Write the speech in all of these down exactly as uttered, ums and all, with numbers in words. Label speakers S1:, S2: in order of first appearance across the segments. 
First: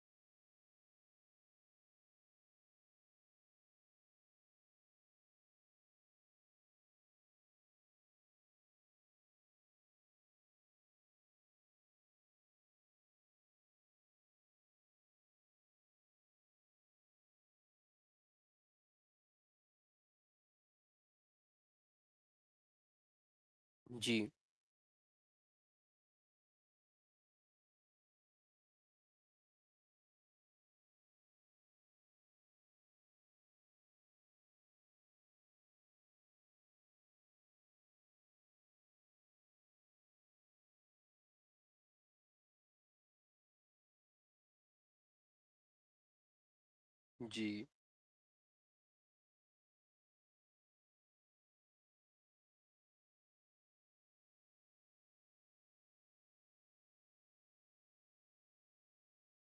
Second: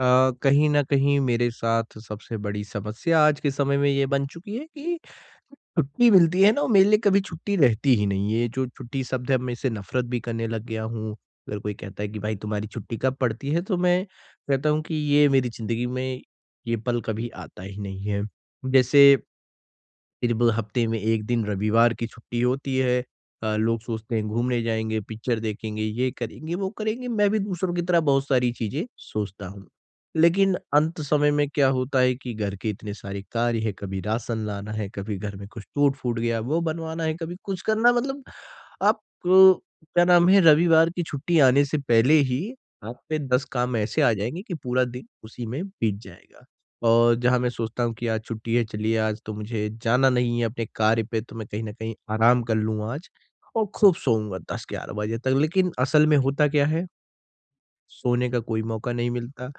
S1: अ, कहीं न कहीं मेरे साथ सबसे बड़ी समस्या आज के समय में ये बन चुकी है कि छुट्टी मिलती है ना, वो मेरे लिए कभी छुट्टी रहती ही नहीं है। ये जो छुट्टी शब्द है, मैं इससे नफ़रत भी करने लग गया हूँ। अगर कोई कहता है कि भाई तुम्हारी छुट्टी कब पड़ती है? तो मैं कहता हूँ कि ये मेरी ज़िंदगी में ये पल कभी आता ही नहीं है। जैसे फिर ब हफ्ते में एक दिन रविवार की छुट्टी होती है। अ, लोग सोचते हैं
S2: जी,
S1: घूमने जाएँगे, पिक्चर देखेंगे, ये करेंगे, वो करेंगे, मैं भी दूसरों की तरह बहुत सारी चीज़ें सोचता हूँ। लेकिन अंत समय में क्या होता है कि घर के इतने सारे कार्य हैं, कभी राशन लाना है, कभी घर में कुछ टूट-फूट गया वो बनवाना है, कभी कुछ करना मतलब आप, अ, क्या नाम है, रविवार की छुट्टी आने से पहले ही पे दस काम ऐसे आ जाएँगे कि पूरा दिन उसी में बीत जाएगा। और जहाँ मैं
S2: जी।
S1: सोचता हूँ कि आज छुट्टी है, चलिए आज तो मुझे जाना नहीं है अपने कार्य पे, तो मैं कहीं न कहीं आराम कर लूँ आज और खूब सोऊँगा दस ग्यारह बजे तक। लेकिन असल में होता क्या है, सोने का कोई मौका नहीं मिलता।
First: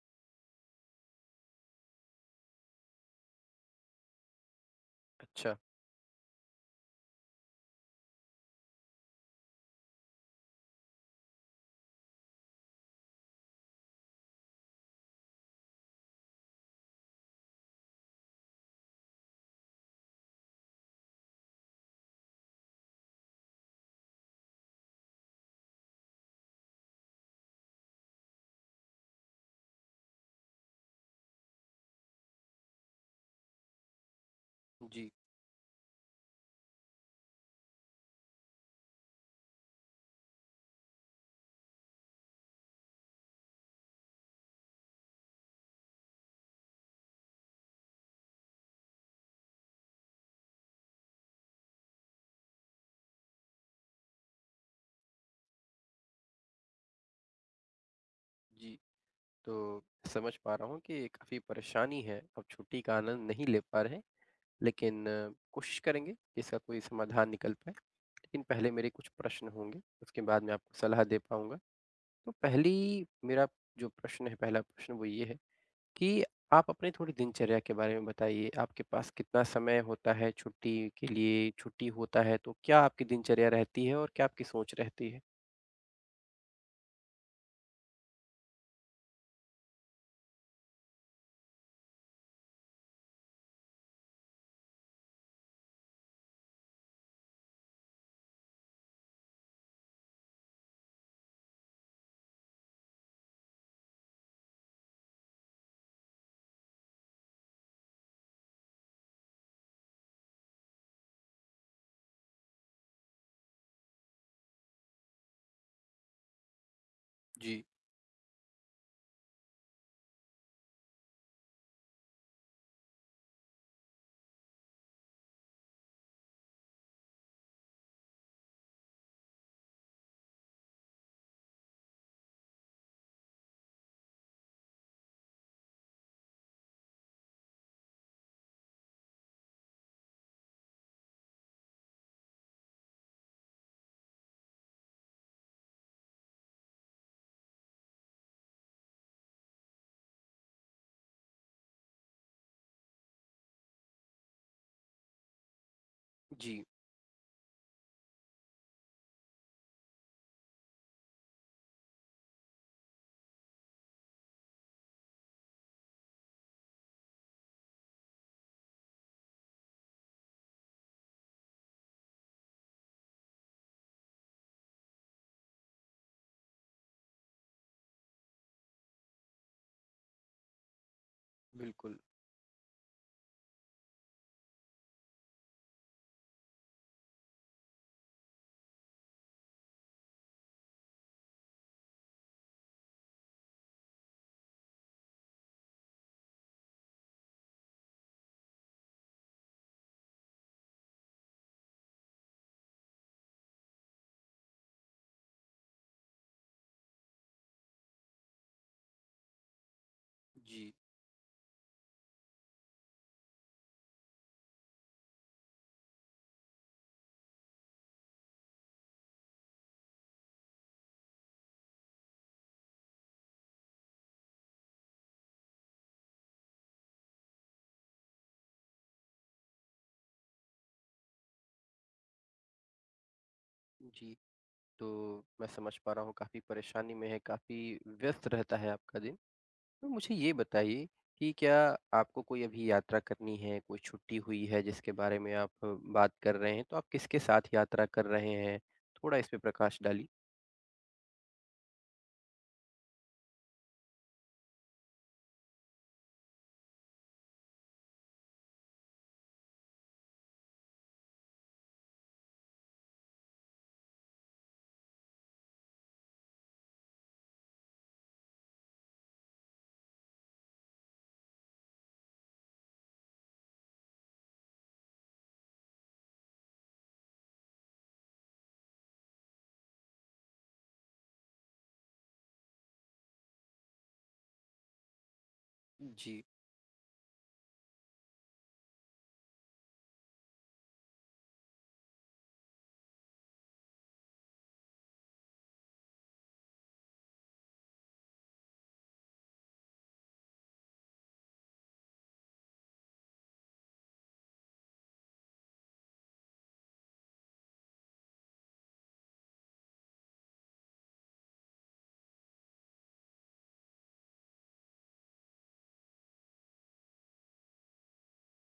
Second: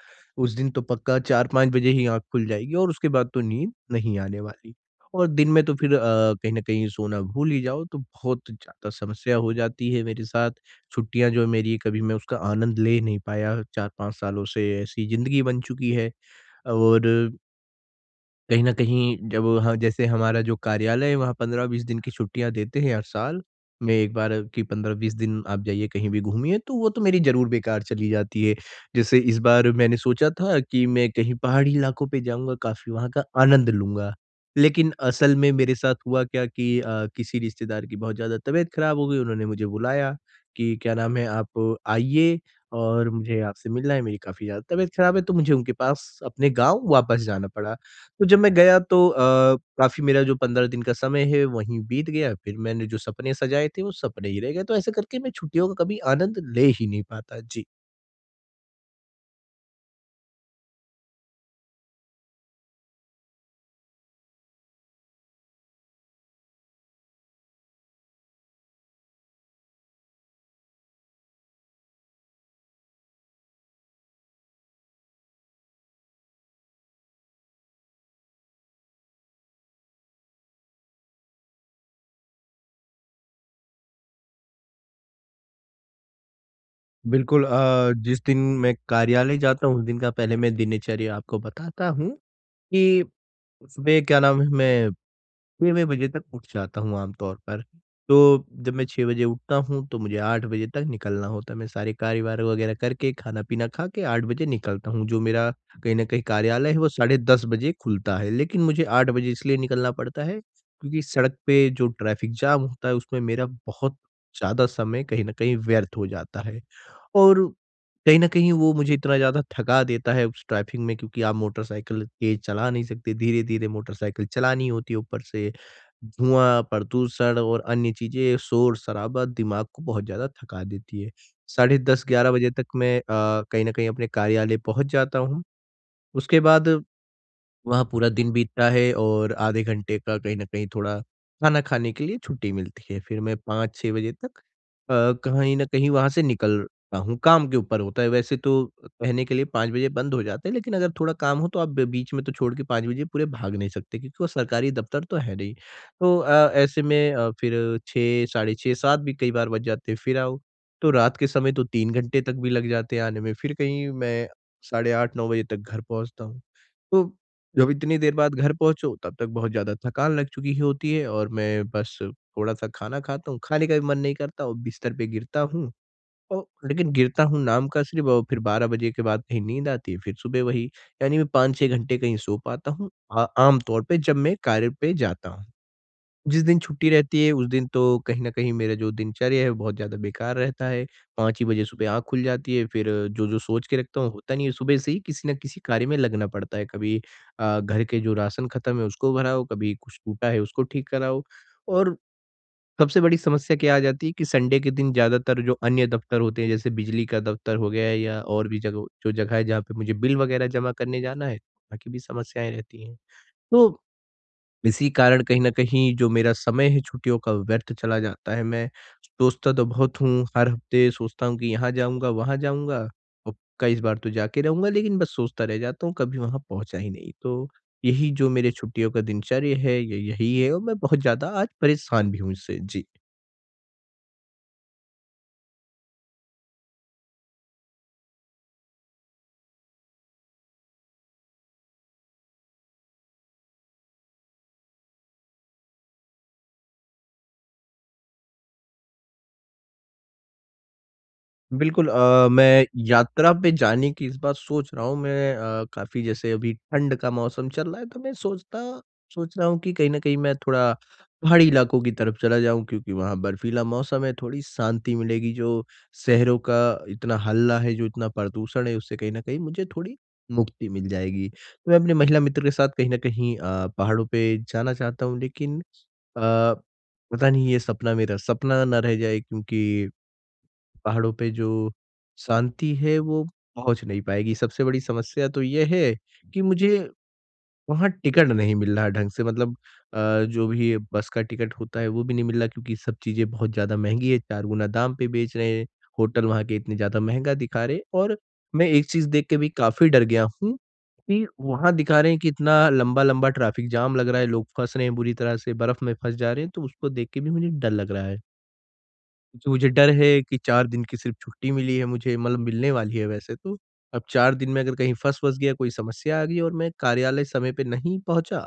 S1: उस दिन तो पक्का चार पाँच बजे ही आँख खुल जाएगी और उसके बाद तो नींद नहीं आने वाली। और दिन
S2: अच्छा,
S1: में तो फिर अ, कहीं न कहीं सोना भूल ही जाओ तो बहुत ज़्यादा समस्या हो जाती है मेरे साथ। छुट्टियाँ जो है मेरी, कभी मैं उसका आनंद ले नहीं पाया, चार पाँच सालों से ऐसी ज़िंदगी बन चुकी है। और कहीं न कहीं जब हाँ, जैसे हमारा जो कार्यालय है वहाँ पंद्रह बीस दिन की छुट्टियाँ देते हैं हर साल, में एक बार कि पंद्रह बीस दिन आप जाइए कहीं भी घूमिए, तो वो तो मेरी ज़रूर बेकार चली जाती है। जैसे इस बार मैंने सोचा था कि मैं कहीं पहाड़ी इलाकों पे जाऊँगा, काफ़ी वहाँ का आनंद लूँगा। लेकिन
S2: जी,
S1: असल में मेरे साथ हुआ क्या कि अ, किसी रिश्तेदार की बहुत ज़्यादा तबीयत खराब हो गई, उन्होंने मुझे बुलाया कि क्या नाम है आप आइए, और मुझे आपसे मिलना है, मेरी काफ़ी ज़्यादा तबीयत खराब है, तो मुझे उनके पास अपने गाँव वापस जाना पड़ा। तो जब मैं गया तो अ, काफ़ी मेरा जो पंद्रह दिन का समय है वहीं बीत गया, फिर मैंने जो सपने सजाए थे वो सपने ही रह गए, तो ऐसे करके मैं छुट्टियों का कभी आनंद ले ही नहीं पाता। जी।
S2: जी। तो समझ पा रहा हूँ कि काफ़ी परेशानी है, आप छुट्टी का आनंद नहीं ले पा रहे हैं, लेकिन अ, कोशिश करेंगे कि इसका कोई समाधान निकल पाए। लेकिन पहले मेरे कुछ प्रश्न होंगे, उसके बाद मैं आपको सलाह दे पाऊँगा। तो पहली मेरा जो प्रश्न है, पहला प्रश्न वो ये है कि आप अपनी थोड़ी दिनचर्या के बारे में बताइए। आपके पास कितना समय होता है छुट्टी के लिए? छुट्टी होता है तो क्या आपकी दिनचर्या रहती है और क्या आपकी सोच रहती है?
S1: बिल्कुल, अ, जिस दिन मैं कार्यालय जाता हूँ उस दिन का पहले मैं दिनचर्या आपको बताता हूँ, कि सुबह क्या नाम है मैं छह बजे तक उठ जाता हूँ आमतौर पर। तो जब मैं छह बजे उठता हूँ तो मुझे आठ बजे तक निकलना होता है। मैं सारे कार्य-वार वगैरह करके, खाना-पीना खा के आठ बजे निकलता हूँ। जो मेरा कहीं न कहीं कार्यालय है वो साढ़े दस बजे खुलता है। लेकिन मुझे आठ बजे इसलिए निकलना पड़ता है क्योंकि सड़क पे जो ट्रैफिक जाम होता है उसमें मेरा बहुत ज़्यादा समय कहीं न कहीं व्यर्थ हो जाता है। और
S2: जी,
S1: कहीं न कहीं वो मुझे इतना ज़्यादा थका देता है उस ट्रैफिक में, क्योंकि आप मोटरसाइकिल तेज़ चला नहीं सकते, धीरे-धीरे मोटरसाइकिल चलानी होती है ऊपर से। धुआँ, प्रदूषण और अन्य चीज़ें, शोर-शराबा दिमाग को बहुत ज़्यादा थका देती है। साढ़े दस ग्यारह बजे तक मैं अ, कहीं न कहीं अपने कार्यालय पहुँच जाता हूँ। उसके बाद वहाँ पूरा दिन बीतता है और आधे घंटे का कहीं न कहीं थोड़ा खाना खाने के लिए छुट्टी मिलती है। फिर मैं पाँच छह बजे तक अ, कहीं न कहीं वहाँ से निकलता हूँ, काम के ऊपर होता है। वैसे तो कहने के लिए पाँच बजे बंद हो जाता है, लेकिन अगर थोड़ा काम हो तो आप ब बीच में तो छोड़ के पाँच बजे पूरे भाग नहीं सकते क्योंकि वो सरकारी दफ़्तर तो है नहीं। तो अ,
S2: जी,
S1: ऐसे में अ, फिर छह साढ़े छह सात भी कई बार बज जाते हैं, फिर आओ। तो रात के समय तो तीन घंटे तक भी लग जाते हैं आने में, फिर कहीं मैं साढ़े आठ नौ बजे तक घर पहुँचता हूँ। तो जब इतनी देर बाद घर पहुँचो तब तक बहुत ज़्यादा थकान लग चुकी होती है, और मैं बस थोड़ा-सा खाना खाता हूँ, खाने का भी मन नहीं करता और बिस्तर पे गिरता हूँ, औ लेकिन गिरता हूँ नाम का सिर्फ़, और फिर बारह बजे के बाद कहीं नींद आती है, फिर सुबह वही, यानी मैं पाँच छह घंटे
S2: बिल्कुल।
S1: कहीं सो पाता हूँ। अ, आम तौर पे जब मैं कार्य पे जाता हूँ। जिस दिन छुट्टी रहती है, उस दिन तो कहीं न कहीं मेरा जो दिनचर्या है, वो बहुत ज़्यादा बेकार रहता है। पाँच ही बजे सुबह आँख खुल जाती है, फिर जो-जो सोच के रखता हूँ, होता नहीं है। सुबह से ही किसी न किसी कार्य में लगना पड़ता है। कभी अ, घर के जो राशन ख़त्म है, उसको भराओ, कभी कुछ टूटा है, उसको ठीक कराओ, और सबसे बड़ी समस्या क्या आ जाती है कि संडे के दिन ज़्यादातर जो अन्य दफ़्तर होते हैं, जैसे बिजली का दफ़्तर हो गया है या और भी जगह, जो जगह है, जहाँ पे मुझे बिल वग़ैरह जमा
S2: जी,
S1: करने जाना है, वहाँ की भी समस्याएँ रहती हैं। तो इसी कारण कहीं न कहीं जो मेरा समय है छुट्टियों का व्यर्थ चला जाता है। मैं सोचता तो बहुत हूँ, हर हफ्ते सोचता हूँ कि यहाँ जाऊँगा, वहाँ जाऊँगा, और पक्का इस बार तो जाके रहूँगा, लेकिन बस सोचता रह जाता हूँ, कभी वहाँ पहुँचा ही नहीं। तो यही जो मेरे छुट्टियों का दिनचर्या है, य यही है, और मैं बहुत ज़्यादा आज परेशान भी हूँ इससे। जी।
S2: जी। तो मैं समझ पा रहा हूँ, काफ़ी परेशानी में है, काफ़ी व्यस्त रहता है आपका दिन। तो मुझे ये बताइए कि क्या आपको कोई अभी यात्रा करनी है, कोई छुट्टी हुई है जिसके बारे में आप बात कर रहे हैं, तो आप किसके साथ यात्रा कर रहे हैं? थोड़ा इस पे प्रकाश डालिए।
S1: बिल्कुल, अ, मैं यात्रा पे जाने की इस बार सोच रहा हूँ। मैं, अ, काफ़ी, जैसे अभी ठंड का मौसम चल रहा है तो मैं सोचता सोच रहा हूँ कि कहीं न कहीं मैं थोड़ा पहाड़ी इलाकों की तरफ चला जाऊँ, क्योंकि वहाँ बर्फीला मौसम है, थोड़ी शांति मिलेगी। जो शहरों का इतना हल्ला है, जो इतना प्रदूषण है उससे कहीं न कहीं मुझे थोड़ी मुक्ति मिल जाएगी। तो मैं अपने महिला मित्र के साथ कहीं न कहीं अ, पहाड़ों पे जाना चाहता हूँ, लेकिन अ, पता नहीं ये सपना मेरा सपना ना रह जाए, क्योंकि पहाड़ों पे जो शांति है वो पहुँच नहीं पाएगी। सबसे बड़ी समस्या तो ये है
S2: जी,
S1: कि मुझे वहाँ टिकट नहीं मिल रहा ढंग से, मतलब अ, जो भी बस का टिकट होता है वो भी नहीं मिल रहा, क्योंकि सब चीज़ें बहुत ज़्यादा महँगी है, चार गुना दाम पे बेच रहे हैं, होटल वहाँ के इतने ज़्यादा महँगा दिखा रहे हैं, और मैं एक चीज़ देख के भी काफ़ी डर गया हूँ कि वहाँ दिखा रहे हैं कि इतना लंबा-लंबा ट्रैफिक जाम लग रहा है, लोग फँस रहे हैं, बुरी तरह से बर्फ़ में फँस जा रहे हैं, तो उसको देख के भी मुझे डर लग रहा है। क्योंकि मुझे डर है कि चार दिन की सिर्फ़ छुट्टी मिली है मुझे, मतलब मिलने वाली है वैसे तो। अब चार दिन में अगर कहीं फँस-वस गया, कोई समस्या आ गई और मैं कार्यालय समय पे नहीं पहुँचा,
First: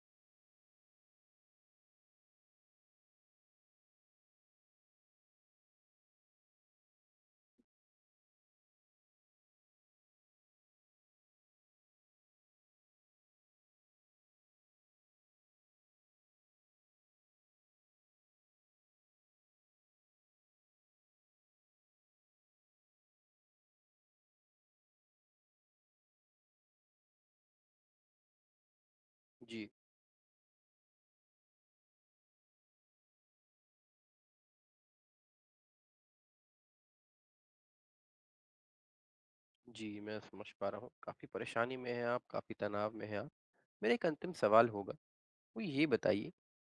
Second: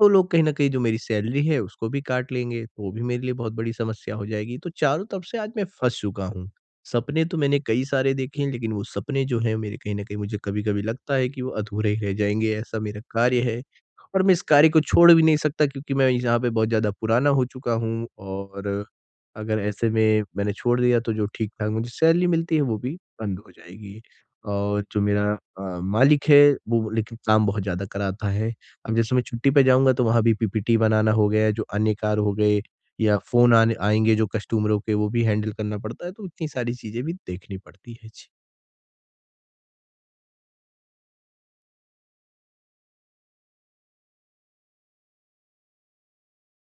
S1: तो लोग कहीं न कहीं जो मेरी सैलरी है उसको भी काट लेंगे, तो वो भी मेरे लिए बहुत बड़ी समस्या हो जाएगी। तो चारों तरफ से आज मैं फँस चुका हूँ। सपने तो मैंने कई सारे देखे हैं, लेकिन वो सपने जो हैं मेरे, कहीं न कहीं मुझे कभी-कभी लगता है कि वो अधूरे ही रह जाएँगे, ऐसा मेरा कार्य है। और मैं इस कार्य को छोड़ भी नहीं सकता, क्योंकि मैं यहाँ पे बहुत ज़्यादा पुराना हो चुका हूँ, और अगर ऐसे में मैंने छोड़ दिया तो जो ठीक-ठाक मुझे सैलरी मिलती है वो भी बंद हो जाएगी। और जो मेरा अ, मालिक है वो लेकिन काम बहुत ज़्यादा कराता है। अब जैसे मैं छुट्टी पे
S2: जी,
S1: जाऊँगा तो वहाँ भी पीपीटी बनाना हो गया, जो अन्य कार्य हो गए, या फ़ोन आने आएँगे जो कस्टमरों के, वो भी हैंडल करना पड़ता है, तो इतनी सारी चीज़ें भी देखनी पड़ती है। जी।
S2: जी, मैं समझ पा रहा हूँ। काफ़ी परेशानी में हैं आप, काफ़ी तनाव में हैं आप। मेरा एक अंतिम सवाल होगा, तो ये बताइए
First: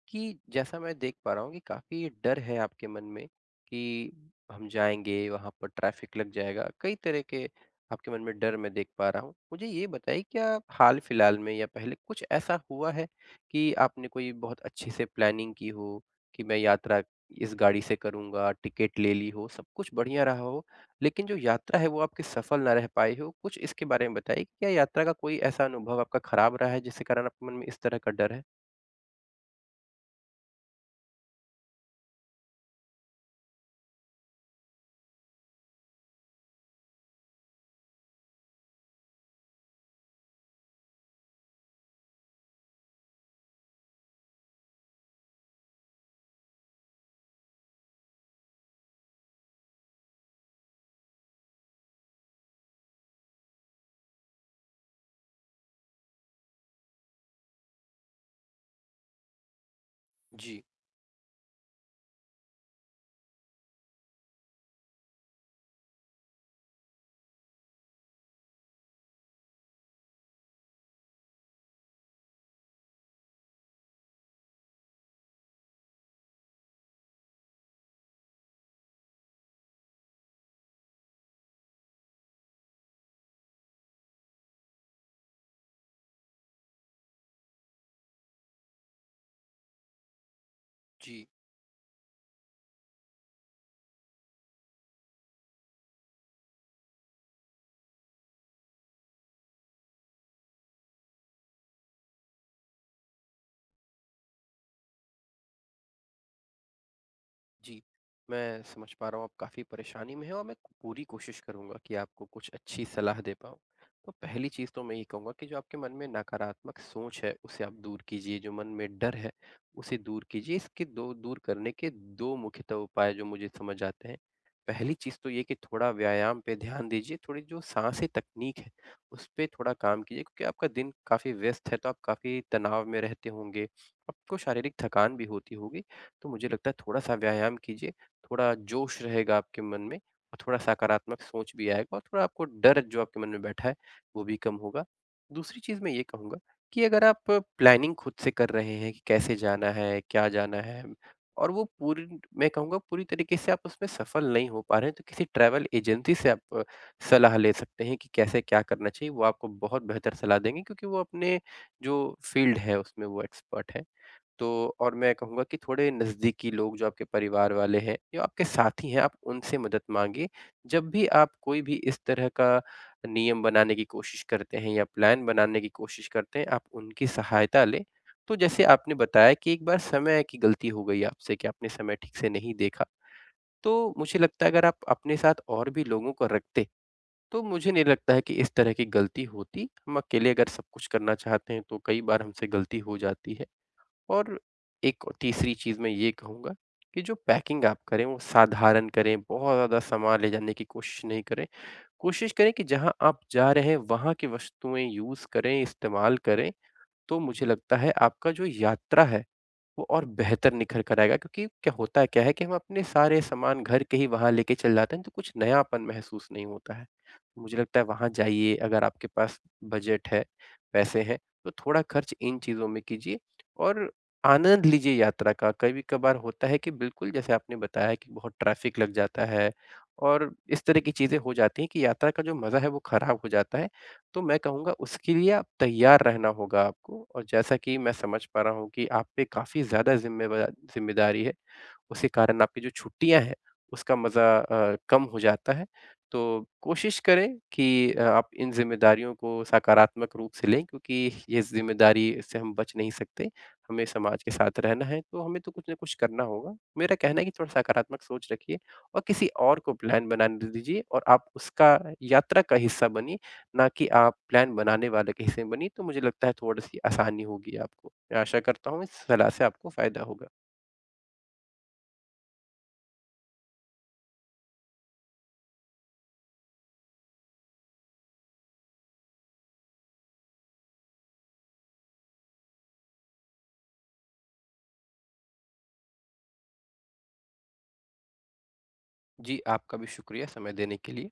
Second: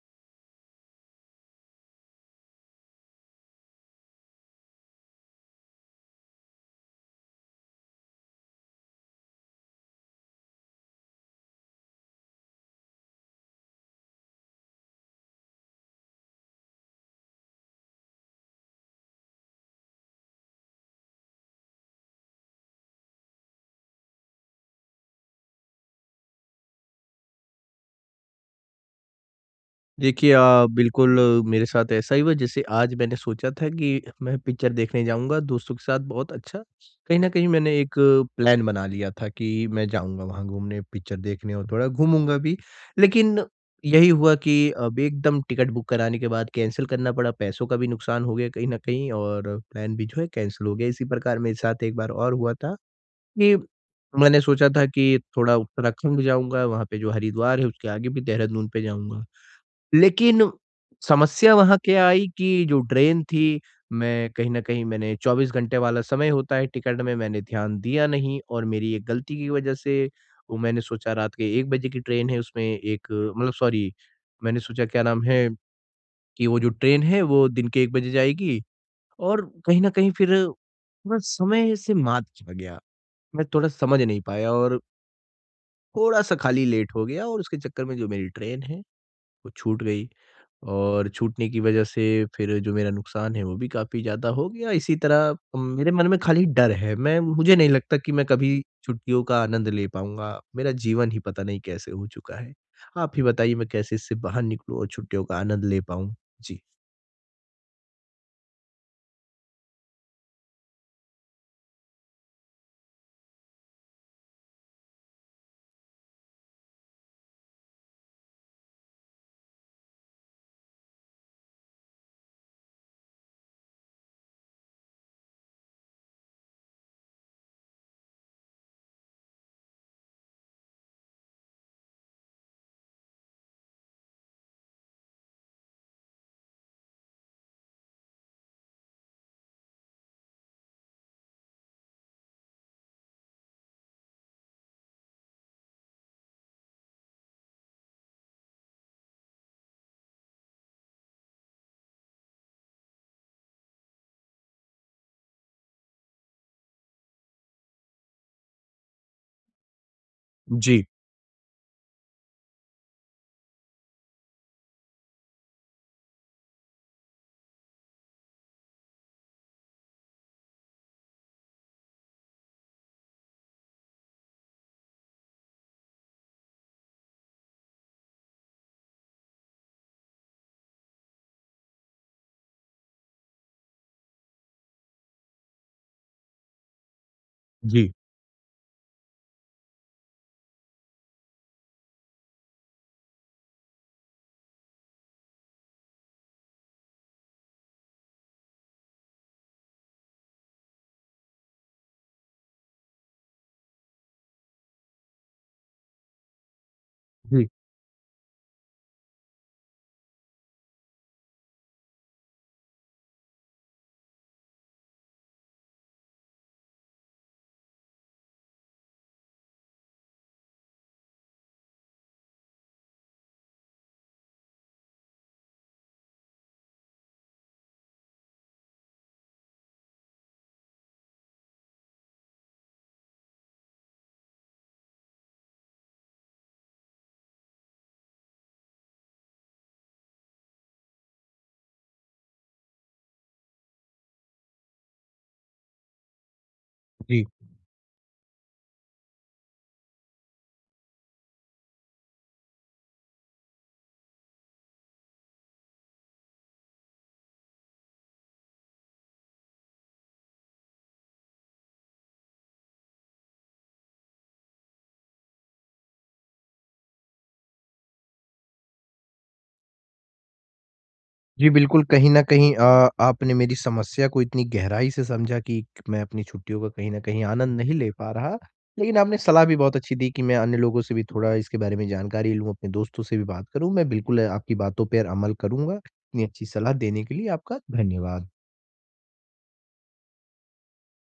S2: कि जैसा मैं देख पा रहा हूँ कि काफ़ी डर है आपके मन में कि हम जाएँगे, वहाँ पर ट्रैफ़िक लग जाएगा, कई तरह के आपके मन में डर मैं देख पा रहा हूँ। मुझे ये बताइए, क्या हाल-फिलहाल में या पहले कुछ ऐसा हुआ है कि आपने कोई बहुत अच्छे से प्लानिंग की हो कि मैं यात्रा इस गाड़ी से करूँगा, टिकट ले ली हो, सब कुछ बढ़िया रहा हो, लेकिन जो यात्रा है वो आपकी सफल ना रह पाई हो? कुछ इसके बारे में बताइए, क्या यात्रा का कोई ऐसा अनुभव आपका खराब रहा है जिसके कारण आपके मन में इस तरह का डर है?
S1: देखिए, अ, बिल्कुल, आ, मेरे साथ ऐसा ही हुआ, जैसे आज मैंने सोचा था कि मैं पिक्चर देखने जाऊँगा दोस्तों के साथ, बहुत अच्छा। कहीं न कहीं मैंने एक प्लान बना लिया था कि मैं जाऊँगा वहाँ घूमने, पिक्चर देखने और थोड़ा घूमूँगा भी। लेकिन यही हुआ कि अब एकदम टिकट बुक कराने के बाद कैंसल करना पड़ा, पैसों का भी नुकसान हो गया कहीं न कहीं, और प्लान भी जो है कैंसल हो गया। इसी प्रकार मेरे साथ एक बार और हुआ था कि मैंने सोचा था कि थोड़ा उत्तराखंड जाऊँगा, वहाँ पे जो हरिद्वार है उसके आगे भी देहरादून पे जाऊँगा। लेकिन
S2: जी,
S1: समस्या वहाँ क्या आई कि जो ट्रेन थी, मैं कहीं न कहीं, मैंने चौबीस घंटे वाला समय होता है टिकट में, मैंने ध्यान दिया नहीं, और मेरी एक गलती की वज़ह से वो मैंने सोचा रात के एक बजे की ट्रेन है उसमें एक, मतलब सॉरी, मैंने सोचा क्या नाम है कि वो जो ट्रेन है वो दिन के एक बजे जाएगी, और कहीं न कहीं फिर थोड़ा समय से मात खा गया। मैं थोड़ा समझ नहीं पाया और थोड़ा-सा खाली लेट हो गया, और उसके चक्कर में जो मेरी ट्रेन है, वो छूट गई। और
S2: जी,
S1: छूटने की वज़ह से फिर जो मेरा नुकसान है वो भी काफ़ी ज़्यादा हो गया। इसी तरह अम, मेरे मन में खाली डर है। मैं मुझे नहीं लगता कि मैं कभी छुट्टियों का आनंद ले पाऊँगा। मेरा जीवन ही पता नहीं कैसे हो चुका है। आप ही बताइए, मैं कैसे इससे बाहर निकलूँ और छुट्टियों का आनंद ले पाऊँ? जी।
S2: जी। मैं समझ पा रहा हूँ आप काफ़ी परेशानी में हैं और मैं पूरी कोशिश करूँगा कि आपको कुछ अच्छी सलाह दे पाऊँ। तो पहली चीज़ तो मैं ये कहूँगा कि जो आपके मन में नकारात्मक सोच है, उसे आप दूर कीजिए, जो मन में डर है, उसे दूर कीजिए। इसके दो दूर करने के दो मुख्यतः उपाय जो मुझे समझ आते हैं। पहली चीज़ तो ये कि थोड़ा व्यायाम पे ध्यान दीजिए, थोड़ी जो साँसें तकनीक है, उस पे थोड़ा काम कीजिए, क्योंकि आपका दिन काफ़ी व्यस्त है, तो आप काफ़ी तनाव में रहते होंगे, आपको शारीरिक थकान भी होती होगी। तो मुझे लगता है, थोड़ा-सा व्यायाम कीजिए, थोड़ा जोश रहेगा आपके मन में और थोड़ा सकारात्मक सोच भी आएगा और थोड़ा आपको डर जो आपके मन में बैठा है, वो भी कम होगा। दूसरी चीज़ मैं ये कहूँगा कि अगर आप प्लानिंग खुद से कर रहे हैं कि कैसे जाना है, क्या जाना है और वो पूरी मैं कहूँगा, पूरी तरीके से आप उसमें सफल नहीं हो पा रहे हैं, तो किसी ट्रैवल एजेंसी से आप अ, सलाह ले सकते हैं कि कैसे क्या करना चाहिए, वो आपको बहुत बेहतर सलाह देंगे,
S1: जी,
S2: क्योंकि वो अपने जो फ़ील्ड है उसमें वो एक्सपर्ट है। तो और मैं कहूँगा कि थोड़े नज़दीकी लोग जो आपके परिवार वाले हैं या आपके साथी हैं, आप उनसे मदद माँगिए। जब भी आप कोई भी इस तरह का नियम बनाने की कोशिश करते हैं या प्लान बनाने की कोशिश करते हैं, आप उनकी सहायता लें। तो जैसे आपने बताया कि एक बार समय की गलती हो गई आपसे कि आपने समय ठीक से नहीं देखा। तो मुझे लगता है, अगर आप अपने साथ और भी लोगों को रखते, तो मुझे नहीं
S1: जी,
S2: लगता है कि इस तरह की गलती होती। हम अकेले अगर सब कुछ करना चाहते हैं, तो कई बार हमसे गलती हो जाती है। और एक तीसरी चीज़ मैं ये कहूँगा कि जो पैकिंग आप करें वो साधारण करें, बहुत ज़्यादा सामान ले जाने की कोशिश नहीं करें। कोशिश करें कि जहाँ आप जा रहे हैं वहाँ की वस्तुएँ यूज़ करें, इस्तेमाल करें, तो मुझे
S1: जी,
S2: लगता है आपका जो यात्रा है वो और बेहतर निखर कर आएगा, क्योंकि क्या होता है क्या है कि हम अपने सारे सामान घर के ही वहाँ लेके चले जाते हैं, तो कुछ नयापन महसूस नहीं होता है। मुझे लगता है वहाँ जाइए, अगर आपके पास बजट है, पैसे हैं, तो थोड़ा खर्च इन चीज़ों में कीजिए और आनंद लीजिए यात्रा का। कभी-कभार होता है कि बिल्कुल जैसे आपने बताया कि बहुत ट्रैफ़िक लग जाता है और इस तरह की चीज़ें हो जाती हैं कि यात्रा का जो मज़ा है वो ख़राब हो जाता है। तो मैं कहूँगा, उसके लिए आप तैयार रहना होगा आपको, और जैसा कि मैं समझ पा रहा हूँ कि आप पे काफ़ी ज़्यादा ज़िम्मेवा ज़िम्मेदारी है, उसी कारण आपकी जो छुट्टियाँ हैं, उसका मज़ा अ, कम हो जाता है। तो कोशिश
S1: जी।
S2: करें कि अ, आप इन ज़िम्मेदारियों को सकारात्मक रूप से लें, क्योंकि ये ज़िम्मेदारी से हम बच नहीं सकते। हमें समाज के साथ रहना है, तो हमें तो कुछ न कुछ करना होगा। मेरा कहना है कि थोड़ा सकारात्मक सोच रखिए और किसी और को प्लान बनाने दीजिए, और आप उसका यात्रा का हिस्सा बनिए, ना कि आप प्लान बनाने वाले के हिस्से में बनिए, तो मुझे लगता है थोड़ी-सी आसानी होगी आपको। मैं आशा करता हूँ इस सलाह से आपको फ़ायदा होगा।
S1: जी, बिल्कुल, कहीं न कहीं अ, आपने मेरी समस्या को इतनी गहराई से समझा कि मैं अपनी छुट्टियों का कहीं न कहीं आनंद नहीं ले पा रहा। लेकिन आपने सलाह भी बहुत अच्छी दी कि मैं अन्य लोगों से भी थोड़ा इसके बारे में जानकारी लूँ, अपने दोस्तों से भी बात करूँ। मैं बिल्कुल, आ, आपकी बातों पर अमल करूँगा। इतनी अच्छी सलाह देने के लिए आपका धन्यवाद।
S2: जी, आपका भी शुक्रिया समय देने के लिए।